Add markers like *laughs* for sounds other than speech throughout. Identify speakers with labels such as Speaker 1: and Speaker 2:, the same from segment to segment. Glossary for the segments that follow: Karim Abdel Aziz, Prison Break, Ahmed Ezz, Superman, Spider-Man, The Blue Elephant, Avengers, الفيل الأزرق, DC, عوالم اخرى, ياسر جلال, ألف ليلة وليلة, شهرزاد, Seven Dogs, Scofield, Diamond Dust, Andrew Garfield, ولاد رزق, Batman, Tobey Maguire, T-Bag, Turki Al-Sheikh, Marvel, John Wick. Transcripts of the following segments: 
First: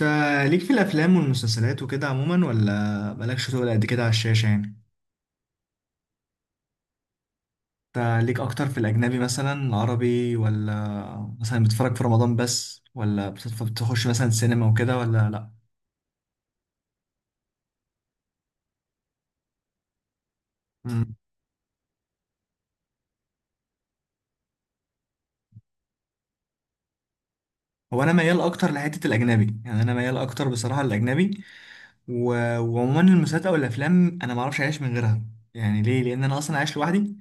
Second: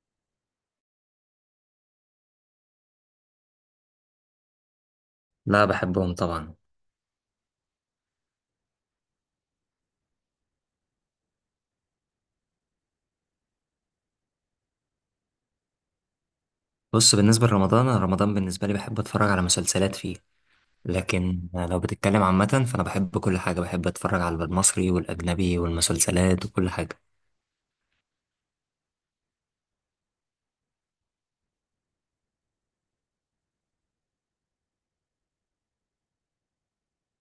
Speaker 1: انت ليك في الافلام والمسلسلات وكده عموما ولا مالكش تقول قد كده على الشاشه يعني.
Speaker 2: لا، بحبهم طبعا.
Speaker 1: انت ليك اكتر في الاجنبي مثلا العربي، ولا مثلا بتتفرج في رمضان بس، ولا بتخش مثلا سينما وكده ولا لا؟
Speaker 2: بص، بالنسبة لرمضان أنا رمضان بالنسبة لي بحب أتفرج على مسلسلات فيه.
Speaker 1: مم.
Speaker 2: لكن لو بتتكلم عامة فأنا بحب كل حاجة، بحب أتفرج على المصري والأجنبي والمسلسلات وكل حاجة.
Speaker 1: هو انا ميال اكتر لحته الاجنبي، يعني انا ميال اكتر بصراحه للاجنبي و... وعموما المسلسلات او الافلام انا ما اعرفش اعيش من غيرها. يعني ليه؟ لان انا اصلا عايش لوحدي،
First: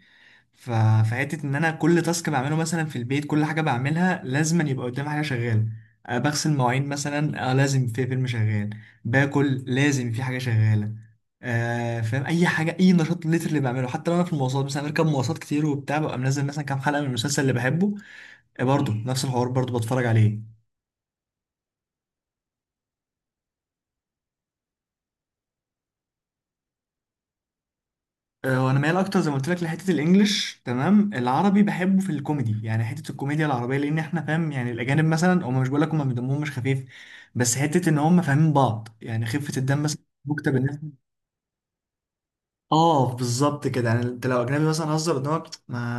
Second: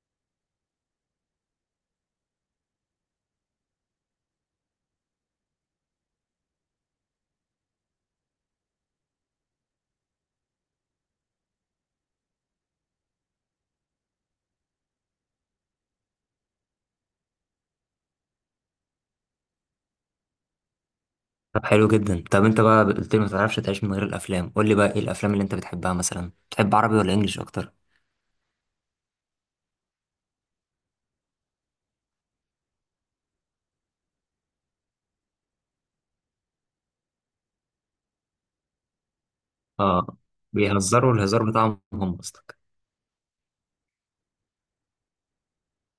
Speaker 1: ف- فحته ان انا كل تاسك بعمله مثلا في البيت، كل حاجه بعملها لازم يبقى قدامي حاجه شغاله. بغسل مواعين مثلا، لازم في فيلم شغال. باكل، لازم في حاجه شغاله. فاهم؟ اي حاجه، اي نشاط لتر اللي بعمله. حتى لو انا في المواصلات مثلا، بركب مواصلات كتير وبتاع، ببقى منزل مثلا كام حلقه من المسلسل اللي بحبه. برضه نفس الحوار برضه بتفرج عليه.
Speaker 2: طب حلو جدا. طب أنت بقى قلت لي ما تعرفش تعيش من غير الأفلام، قول لي بقى إيه الأفلام اللي أنت بتحبها؟ مثلا بتحب عربي ولا إنجليش أكتر؟
Speaker 1: وانا مايل اكتر زي ما قلت لك لحته الانجليش، تمام؟ العربي بحبه في الكوميدي، يعني حته الكوميديا العربيه، لان احنا فاهم؟ يعني الاجانب مثلا هم، مش بقول لك هم دمهم مش خفيف، بس حته ان هم فاهمين بعض، يعني خفه الدم مثلا
Speaker 2: آه،
Speaker 1: مكتب الناس.
Speaker 2: بيهزروا الهزار بتاعهم هم قصدك؟
Speaker 1: اه بالظبط كده. يعني انت لو اجنبي مثلا هزر قدامك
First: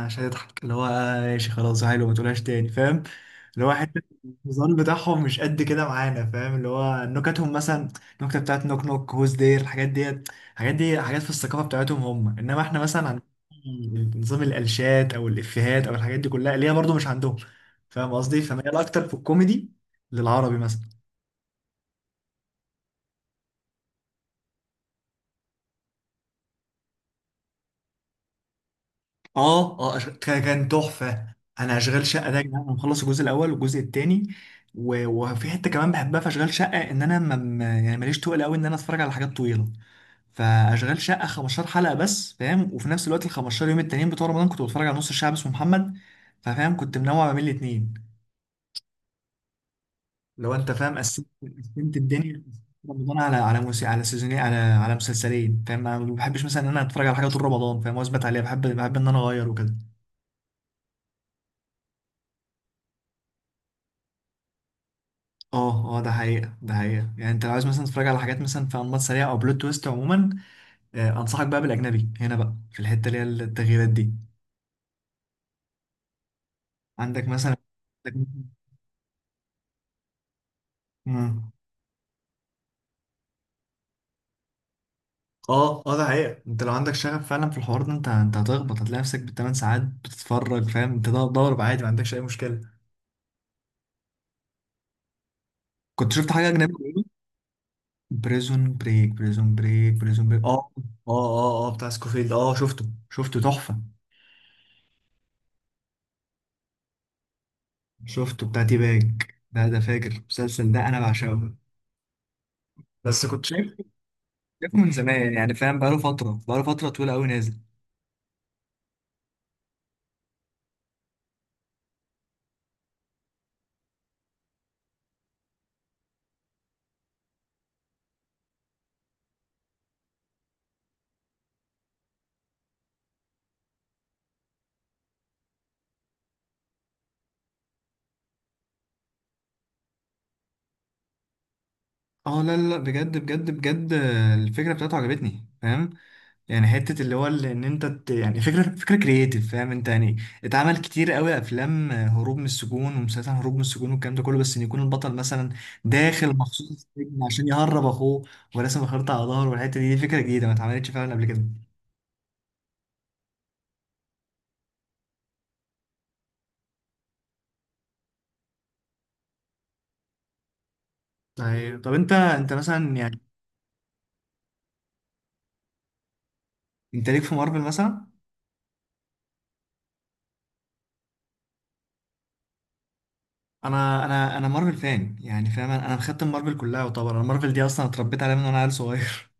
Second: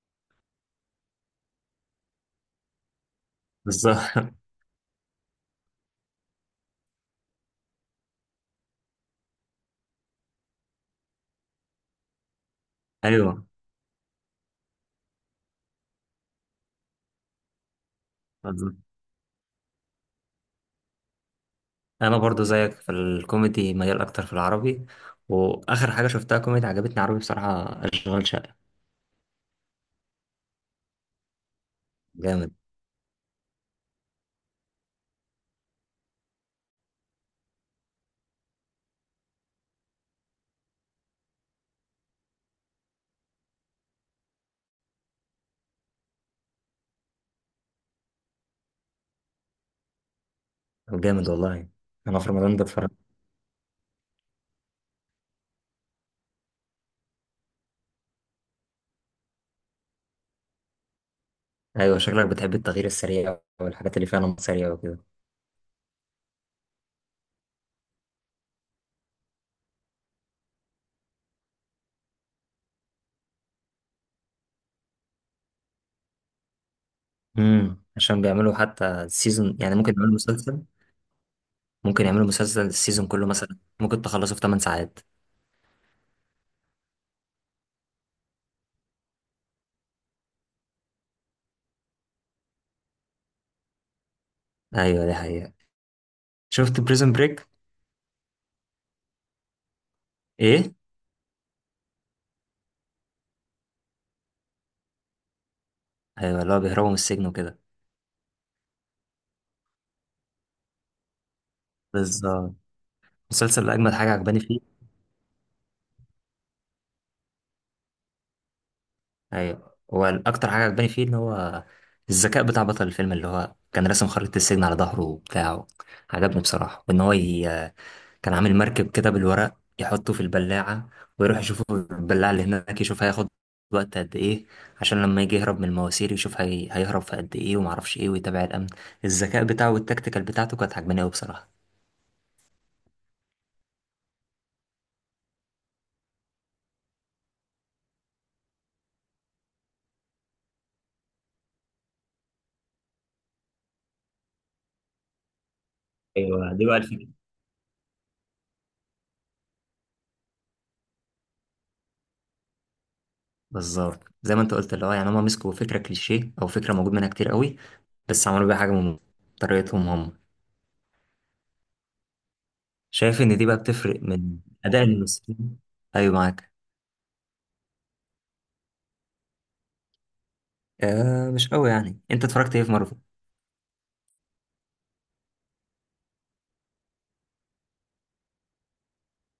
Speaker 1: مش هتضحك، اللي هو آه ماشي خلاص حلو ما تقولهاش تاني، فاهم؟ اللي هو
Speaker 2: بالظبط.
Speaker 1: حته
Speaker 2: *laughs*
Speaker 1: الهزار بتاعهم مش قد كده معانا، فاهم؟ اللي هو نكتهم مثلا، النكته بتاعت نوك نوك هوز دير، الحاجات ديت، الحاجات دي حاجات في الثقافه بتاعتهم هم. انما احنا مثلا عندنا
Speaker 2: أيوه،
Speaker 1: نظام الالشات او الافيهات او الحاجات دي كلها اللي هي برضو مش عندهم، فاهم قصدي؟ فميال
Speaker 2: بالظبط.
Speaker 1: اكتر في الكوميدي للعربي مثلا.
Speaker 2: أنا برضو زيك في الكوميدي ميال أكتر في العربي. وآخر حاجة شفتها كوميدي عجبتني عربي بصراحة أشغال شقة.
Speaker 1: اه كان تحفه. انا اشغال شقه ده يا
Speaker 2: جامد.
Speaker 1: جدعان انا مخلص الجزء الاول والجزء الثاني. وفي حته كمان بحبها في اشغال شقه، ان انا يعني ماليش تقل قوي ان انا اتفرج على حاجات طويله. فاشغال شقه 15 حلقه بس، فاهم؟ وفي نفس الوقت ال 15 يوم التانيين بتوع رمضان كنت بتفرج على نص الشعب اسمه محمد. ففاهم؟ كنت منوع ما بين الاثنين، لو انت فاهم. قسمت،
Speaker 2: جامد والله.
Speaker 1: قسمت
Speaker 2: انا في
Speaker 1: الدنيا.
Speaker 2: رمضان بتفرج.
Speaker 1: رمضان على موسي، على سيزونين، على مسلسلين، فاهم؟ انا ما بحبش مثلا ان انا اتفرج على حاجه طول رمضان فاهم واثبت عليها، بحب ان انا اغير وكده.
Speaker 2: ايوه، شكلك بتحب التغيير السريع والحاجات اللي فيها نمط سريع وكده.
Speaker 1: اه ده حقيقة، ده حقيقة. يعني انت لو عايز مثلا تتفرج على حاجات مثلا في انماط سريعة او بلوت تويست عموما، انصحك بقى بالاجنبي هنا بقى في الحتة اللي هي التغييرات دي، عندك مثلا.
Speaker 2: عشان بيعملوا حتى سيزون. يعني ممكن يعملوا مسلسل،
Speaker 1: مم.
Speaker 2: ممكن يعملوا مسلسل السيزون كله مثلا ممكن تخلصه في 8 ساعات.
Speaker 1: اه ده حقيقة. انت لو عندك شغف فعلا في الحوار ده انت هتخبط، هتلاقي نفسك بالثمان ساعات بتتفرج، فاهم؟ انت ده ضارب عادي، ما عندكش اي مشكلة.
Speaker 2: ايوه دي حقيقة.
Speaker 1: كنت شفت حاجة اجنبي
Speaker 2: شفت
Speaker 1: قريب؟
Speaker 2: بريزون بريك.
Speaker 1: بريزون بريك، بريزون بريك، بريزون بريك، اه
Speaker 2: ايه.
Speaker 1: اه. اه بتاع سكوفيلد، اه شفته، شفته تحفة.
Speaker 2: ايوه اللي هو بيهربوا من السجن وكده.
Speaker 1: شفته بتاع تي باج، ده فاجر المسلسل ده، انا بعشقه.
Speaker 2: بالظبط.
Speaker 1: بس كنت
Speaker 2: المسلسل
Speaker 1: شايف،
Speaker 2: اللي اجمد حاجة عجباني فيه.
Speaker 1: شايفه من زمان يعني، فاهم؟ بقاله فترة، بقاله فترة طويلة أوي نازل.
Speaker 2: ايوه، هو الاكتر حاجة عجباني فيه ان هو الذكاء بتاع بطل الفيلم، اللي هو كان راسم خريطة السجن على ظهره وبتاعه. عجبني بصراحة. وان هو كان عامل مركب كده بالورق يحطه في البلاعة، ويروح يشوفه في البلاعة اللي هناك يشوف هياخد وقت قد ايه. عشان لما يجي يهرب من المواسير يشوف هيهرب في قد ايه ومعرفش ايه ويتابع الأمن. الذكاء بتاعه والتكتيكال بتاعته كانت عجباني أوي بصراحة.
Speaker 1: اه لا، بجد الفكرة بتاعته عجبتني، فاهم؟ يعني حتة اللي هو اللي ان يعني فكرة كرييتيف، فاهم انت؟ يعني اتعمل كتير قوي افلام هروب من السجون ومسلسل هروب من السجون والكلام ده كله، بس ان يكون البطل مثلا داخل
Speaker 2: ايوه دي
Speaker 1: مخصوص
Speaker 2: بقى الفكره.
Speaker 1: السجن عشان يهرب اخوه وراسم خريطة على ظهره، والحتة دي دي فكرة جديدة ما اتعملتش فعلا قبل كده.
Speaker 2: بالظبط زي ما انت قلت، اللي هو يعني هما مسكوا فكرة كليشيه أو فكرة موجود منها كتير قوي، بس عملوا بيها حاجة من طريقتهم هم.
Speaker 1: طيب، طب انت مثلا يعني
Speaker 2: شايف إن دي بقى بتفرق من أداء الممثلين. أيوة، معاك.
Speaker 1: انت ليك في مارفل مثلا؟
Speaker 2: آه، مش قوي. يعني أنت اتفرجت إيه في مارفل؟
Speaker 1: انا مارفل فان، يعني فاهم؟ انا أنا مختم مارفل كلها، وطبعا انا مارفل دي اصلا اتربيت عليها من وانا عيل صغير.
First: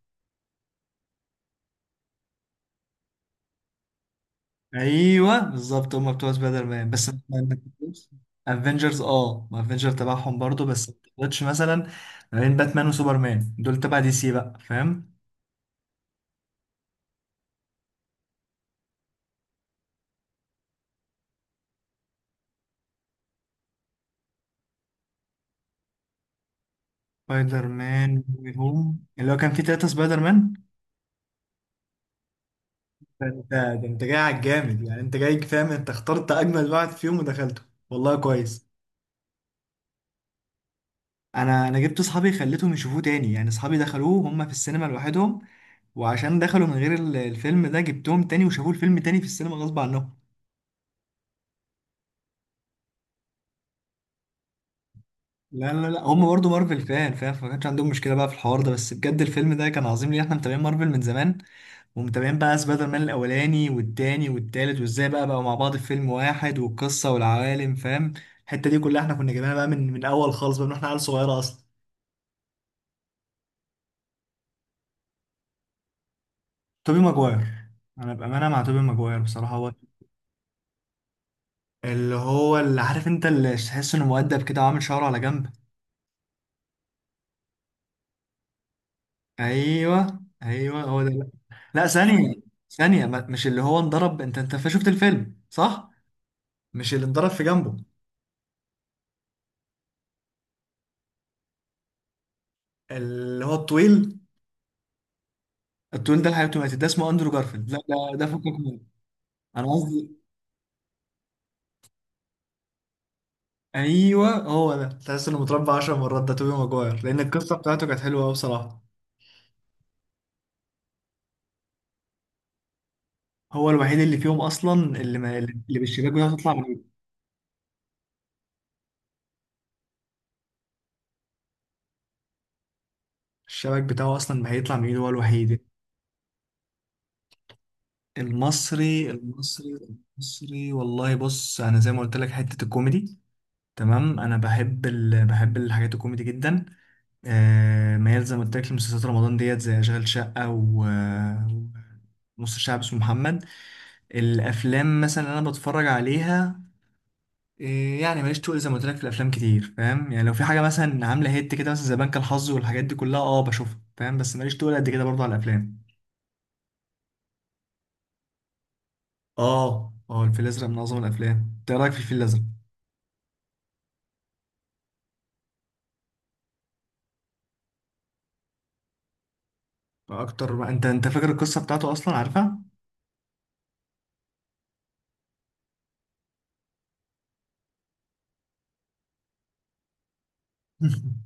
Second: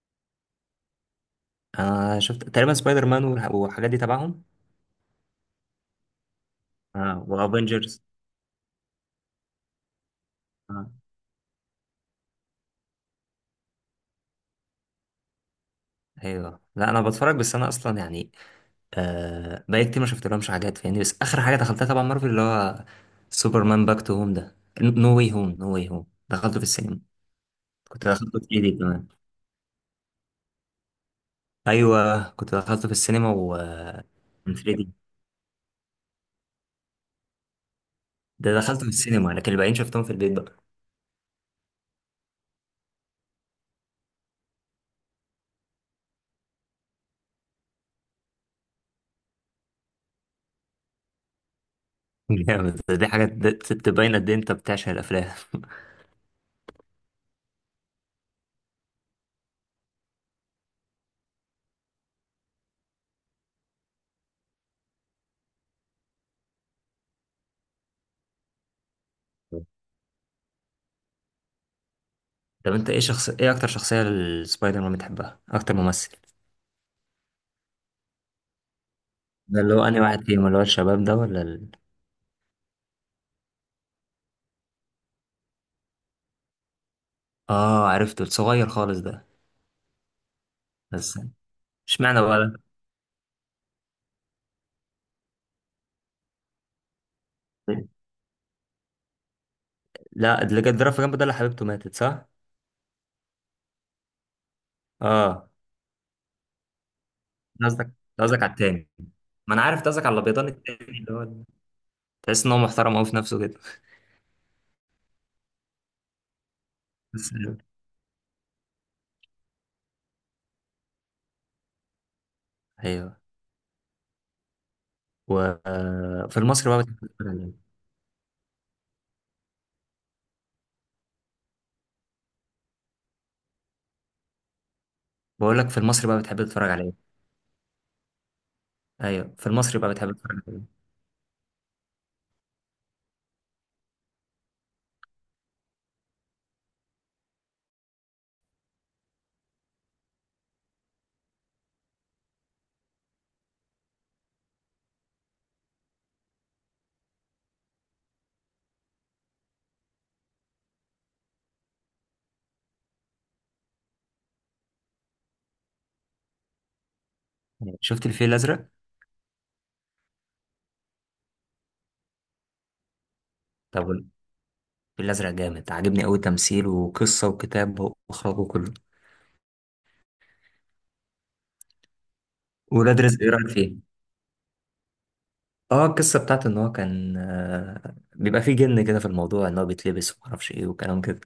Speaker 2: انا شفت تقريبا سبايدر مان والحاجات دي تبعهم.
Speaker 1: *laughs* ايوه بالظبط، هم بتوع سبايدر مان بس.
Speaker 2: اه وافنجرز.
Speaker 1: افنجرز، اه، ما افنجر تبعهم برضو، بس
Speaker 2: اه.
Speaker 1: ما تقدرش مثلا ما بين باتمان وسوبرمان، دول تبع دي سي بقى، فاهم؟
Speaker 2: ايوه لا، انا بتفرج بس انا اصلا يعني آه بقالي كتير ما شفت لهمش حاجات فاهمني. بس اخر حاجه دخلتها تبع مارفل اللي هو سوبرمان باك تو هوم ده، نو واي هوم. دخلته في السينما.
Speaker 1: سبايدر
Speaker 2: كنت
Speaker 1: مان
Speaker 2: دخلته في 3D
Speaker 1: هوم،
Speaker 2: كمان.
Speaker 1: اللي هو كان فيه تلاتة سبايدر مان.
Speaker 2: ايوه كنت دخلته في
Speaker 1: ده
Speaker 2: السينما
Speaker 1: انت، ده انت جاي على
Speaker 2: ومن
Speaker 1: الجامد
Speaker 2: 3D،
Speaker 1: يعني، انت جاي فاهم؟ انت اخترت اجمل واحد فيهم ودخلته. والله
Speaker 2: ده
Speaker 1: كويس.
Speaker 2: دخلته في السينما لكن الباقيين شفتهم في البيت بقى.
Speaker 1: انا جبت اصحابي خليتهم يشوفوه تاني، يعني اصحابي دخلوه هم في السينما لوحدهم وعشان دخلوا من غير الفيلم ده، جبتهم تاني وشافوه الفيلم تاني في السينما غصب عنهم.
Speaker 2: *laughs* جامد. دي حاجه تبين قد ايه انت بتعشق الافلام.
Speaker 1: لا هم برضو مارفل فان، فاهم؟ فما كانش عندهم مشكله بقى في الحوار ده، بس بجد الفيلم ده كان عظيم ليه. احنا متابعين مارفل من زمان، ومتابعين بقى سبايدر مان الاولاني والتاني والتالت، وازاي بقى بقوا مع بعض في فيلم واحد، والقصه والعوالم، فاهم؟ الحته دي كلها احنا كنا جايبينها بقى من الاول خالص بقى، من احنا عيال صغيره اصلا.
Speaker 2: طب انت ايه ايه اكتر شخصيه للسبايدر مان بتحبها؟ اكتر ممثل؟
Speaker 1: توبي ماجواير. انا بامانه مع توبي ماجواير بصراحه،
Speaker 2: ده
Speaker 1: هو
Speaker 2: اللي هو أنهي واحد فيهم؟ اللي هو الشباب ده ولا
Speaker 1: اللي هو اللي عارف انت، اللي تحس انه مؤدب كده وعامل شعره على جنب.
Speaker 2: آه، عرفته الصغير خالص ده.
Speaker 1: ايوه ايوه، هو ده.
Speaker 2: بس
Speaker 1: لا، لا،
Speaker 2: اشمعنى
Speaker 1: ثانيه،
Speaker 2: بقى ده؟
Speaker 1: ثانيه مش اللي هو انضرب؟ انت شفت الفيلم صح؟ مش اللي انضرب في جنبه،
Speaker 2: لا، اللي كان ضرب في جنبه ده اللي حبيبته ماتت صح؟
Speaker 1: اللي هو الطويل؟
Speaker 2: آه.
Speaker 1: الطويل ده الحقيقة ماتت، ده اسمه اندرو
Speaker 2: ده
Speaker 1: جارفيلد، لا
Speaker 2: قصدك
Speaker 1: ده،
Speaker 2: ده
Speaker 1: ده
Speaker 2: قصدك
Speaker 1: فكك
Speaker 2: على
Speaker 1: منه.
Speaker 2: التاني. ما أنا
Speaker 1: انا
Speaker 2: عارف ده قصدك على
Speaker 1: قصدي،
Speaker 2: الأبيضان التاني اللي هو تحس إن هو محترم أوي في نفسه كده.
Speaker 1: ايوه هو ده، تحس انه متربع 10 مرات، ده توبي ماجواير، لان
Speaker 2: بس
Speaker 1: القصه
Speaker 2: حلو.
Speaker 1: بتاعته كانت حلوه قوي بصراحه.
Speaker 2: أيوه.
Speaker 1: هو الوحيد اللي فيهم اصلا، اللي ما اللي بالشباك بتاعه
Speaker 2: وفي
Speaker 1: تطلع من
Speaker 2: المصري بقى
Speaker 1: ايده،
Speaker 2: بتحب تتفرج على إيه؟
Speaker 1: الشباك بتاعه اصلا ما هيطلع من ايده، هو
Speaker 2: بقول
Speaker 1: الوحيد.
Speaker 2: لك في المصري بقى بتحب تتفرج على إيه؟
Speaker 1: المصري
Speaker 2: أيوه في
Speaker 1: المصري
Speaker 2: المصري بقى بتحب تتفرج على
Speaker 1: المصري،
Speaker 2: إيه؟
Speaker 1: والله بص انا زي ما قلت لك، حته الكوميدي، تمام؟ انا بحب بحب الحاجات الكوميدي جدا. آه ميال زي ما قلت لك لمسلسلات رمضان ديت، زي اشغال شقه، و نص الشعب اسمه محمد. الافلام مثلا اللي انا بتفرج عليها، آه، يعني ماليش تقول زي ما قلت لك في الافلام كتير، فاهم؟ يعني لو في حاجه مثلا عامله هيت كده مثلا، زي بنك الحظ والحاجات دي كلها، اه بشوفها، فاهم؟ بس ماليش تقول قد كده برضه على الافلام.
Speaker 2: يعني شفت الفيل الأزرق؟
Speaker 1: اه الفيل الازرق من اعظم الافلام. انت إيه رايك في الفيل الازرق؟
Speaker 2: طب الفيل الأزرق جامد، عاجبني أوي تمثيل وقصة وكتاب وإخراج وكله.
Speaker 1: اكتر ما انت فاكر القصه بتاعته اصلا؟ عارفها.
Speaker 2: ولاد رزق إيه رأيك فيه؟ اه، القصة بتاعت ان هو كان بيبقى فيه جن كده في الموضوع ان هو بيتلبس ومعرفش ايه وكلام كده.
Speaker 1: *laughs*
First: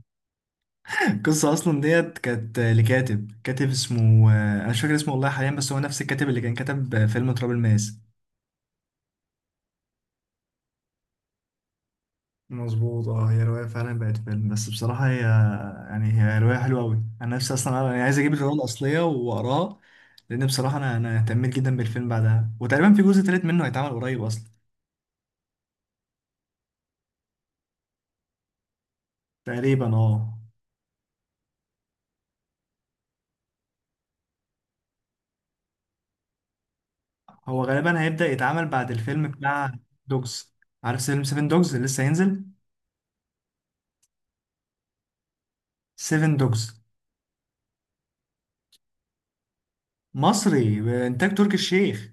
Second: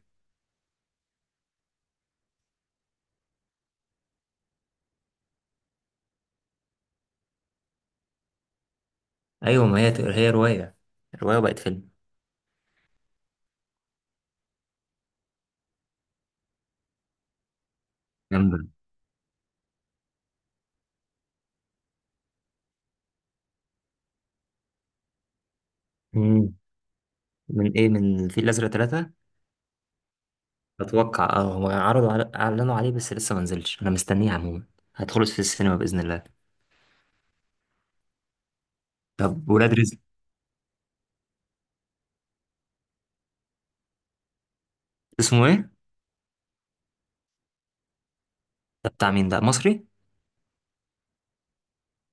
Speaker 1: القصه اصلا ديت كانت لكاتب، كاتب اسمه انا مش فاكر اسمه والله حاليا، بس هو نفس الكاتب اللي كان كتب فيلم تراب الماس.
Speaker 2: ايوه. ما هي رواية، الرواية بقت فيلم.
Speaker 1: مظبوط، اه هي رواية فعلا بقت فيلم، بس بصراحة هي يعني هي رواية حلوة أوي. أنا نفسي أصلا أنا عايز أجيب الرواية
Speaker 2: جامدة.
Speaker 1: الأصلية وأقراها، لأن بصراحة أنا اهتميت جدا بالفيلم بعدها، وتقريبا في جزء تالت منه هيتعمل قريب أصلا.
Speaker 2: مم. من ايه؟ من الفيل الازرق 3؟
Speaker 1: تقريبا اه.
Speaker 2: اتوقع اه، هو اعلنوا عليه بس لسه ما نزلش. انا مستنيه عموما، هدخله في السينما باذن الله.
Speaker 1: هو غالبا هيبدأ يتعمل بعد الفيلم
Speaker 2: طب
Speaker 1: بتاع
Speaker 2: ولاد رزق
Speaker 1: دوجز. عارف فيلم سيفن دوجز اللي لسه هينزل؟
Speaker 2: اسمه ايه؟
Speaker 1: سيفن دوجز.
Speaker 2: ده بتاع مين؟ ده مصري؟
Speaker 1: مصري بإنتاج تركي الشيخ.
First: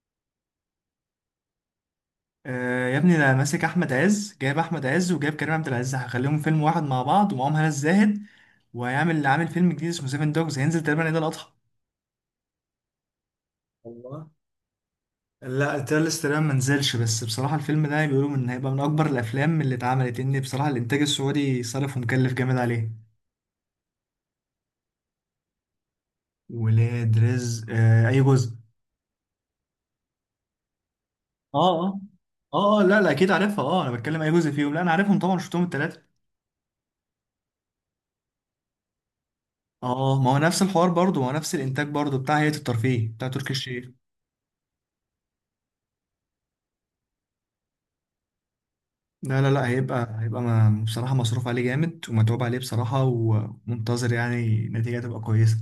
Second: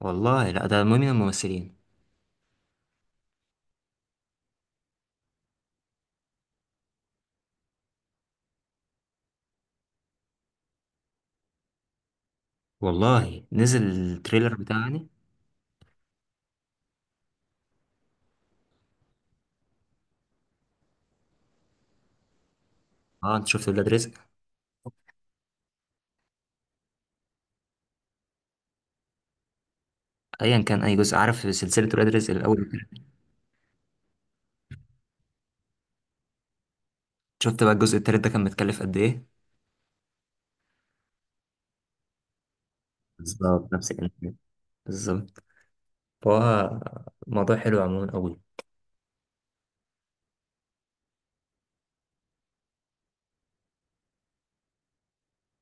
Speaker 2: والله لا، ده مهم من الممثلين.
Speaker 1: آه يا ابني ده ماسك أحمد عز، جايب أحمد عز وجايب كريم عبد العزيز، هخليهم فيلم واحد مع بعض ومعاهم هنا الزاهد، وهيعمل عامل فيلم جديد اسمه سيفن دوجز، هينزل تقريبا عيد الأضحى.
Speaker 2: والله نزل
Speaker 1: الله.
Speaker 2: التريلر بتاعه يعني.
Speaker 1: لا التريلر تقريبا ما نزلش، بس بصراحة الفيلم ده بيقولوا إن هيبقى من أكبر الأفلام اللي اتعملت، إن بصراحة الإنتاج السعودي صرف ومكلف جامد عليه.
Speaker 2: اه انت شفت ولاد رزق؟
Speaker 1: ولاد رزق، آه، أي جزء؟
Speaker 2: ايا كان اي جزء، عارف
Speaker 1: اه
Speaker 2: سلسلة
Speaker 1: اه
Speaker 2: ولاد رزق الاول.
Speaker 1: اه، لا لا أكيد عارفها، اه أنا بتكلم أي جزء فيهم، لا أنا عارفهم طبعا، شفتهم التلاتة.
Speaker 2: شفت بقى الجزء التالت ده كان متكلف قد ايه.
Speaker 1: اه ما هو نفس الحوار برضه، ما هو نفس الانتاج برضه، بتاع هيئة الترفيه، بتاع تركي
Speaker 2: بالظبط
Speaker 1: الشيخ.
Speaker 2: نفس الكلام. بالظبط. فهو الموضوع حلو عموما قوي.
Speaker 1: لا هيبقى ما بصراحة مصروف عليه جامد ومتعوب عليه بصراحة، ومنتظر يعني نتيجة تبقى كويسة.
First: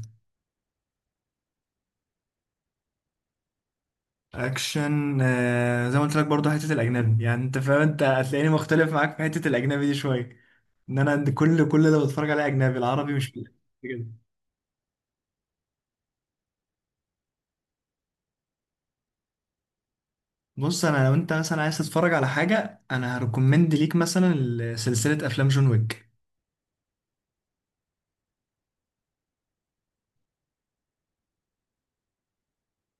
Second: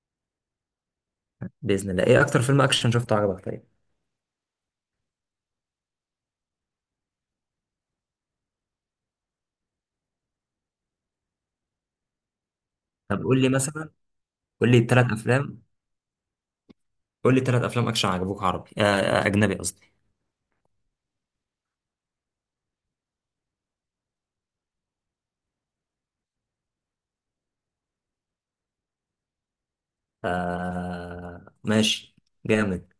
Speaker 2: باذن الله. ايه اكتر فيلم اكشن شفته عجبك؟ طيب.
Speaker 1: اكشن، آه زي ما قلت لك برضه حتة الاجنبي، يعني انت فاهم انت هتلاقيني مختلف معاك في حتة الاجنبي دي شوية، ان انا عند كل اللي بتفرج عليه اجنبي، العربي
Speaker 2: طب
Speaker 1: مش كده.
Speaker 2: قول لي ثلاث افلام قول لي 3 افلام اكشن عجبوك عربي اجنبي قصدي.
Speaker 1: بص انا لو انت مثلا عايز تتفرج على حاجة، انا هريكومند ليك مثلا سلسلة افلام جون ويك.
Speaker 2: آه ماشي. جامد.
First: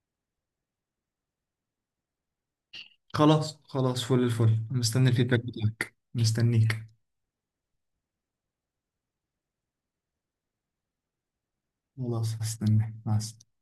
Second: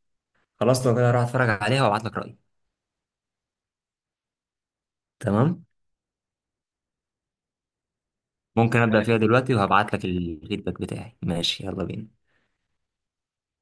Speaker 2: خلاص لو كده هروح اتفرج عليها وابعت لك رايي.
Speaker 1: خلاص فل الفل، مستني الفيدباك
Speaker 2: تمام.
Speaker 1: بتاعك، مستنيك.
Speaker 2: ممكن ابدا فيها دلوقتي وهبعت لك الفيدباك بتاعي. ماشي يلا بينا.
Speaker 1: خلاص، هستنى، مع السلامة.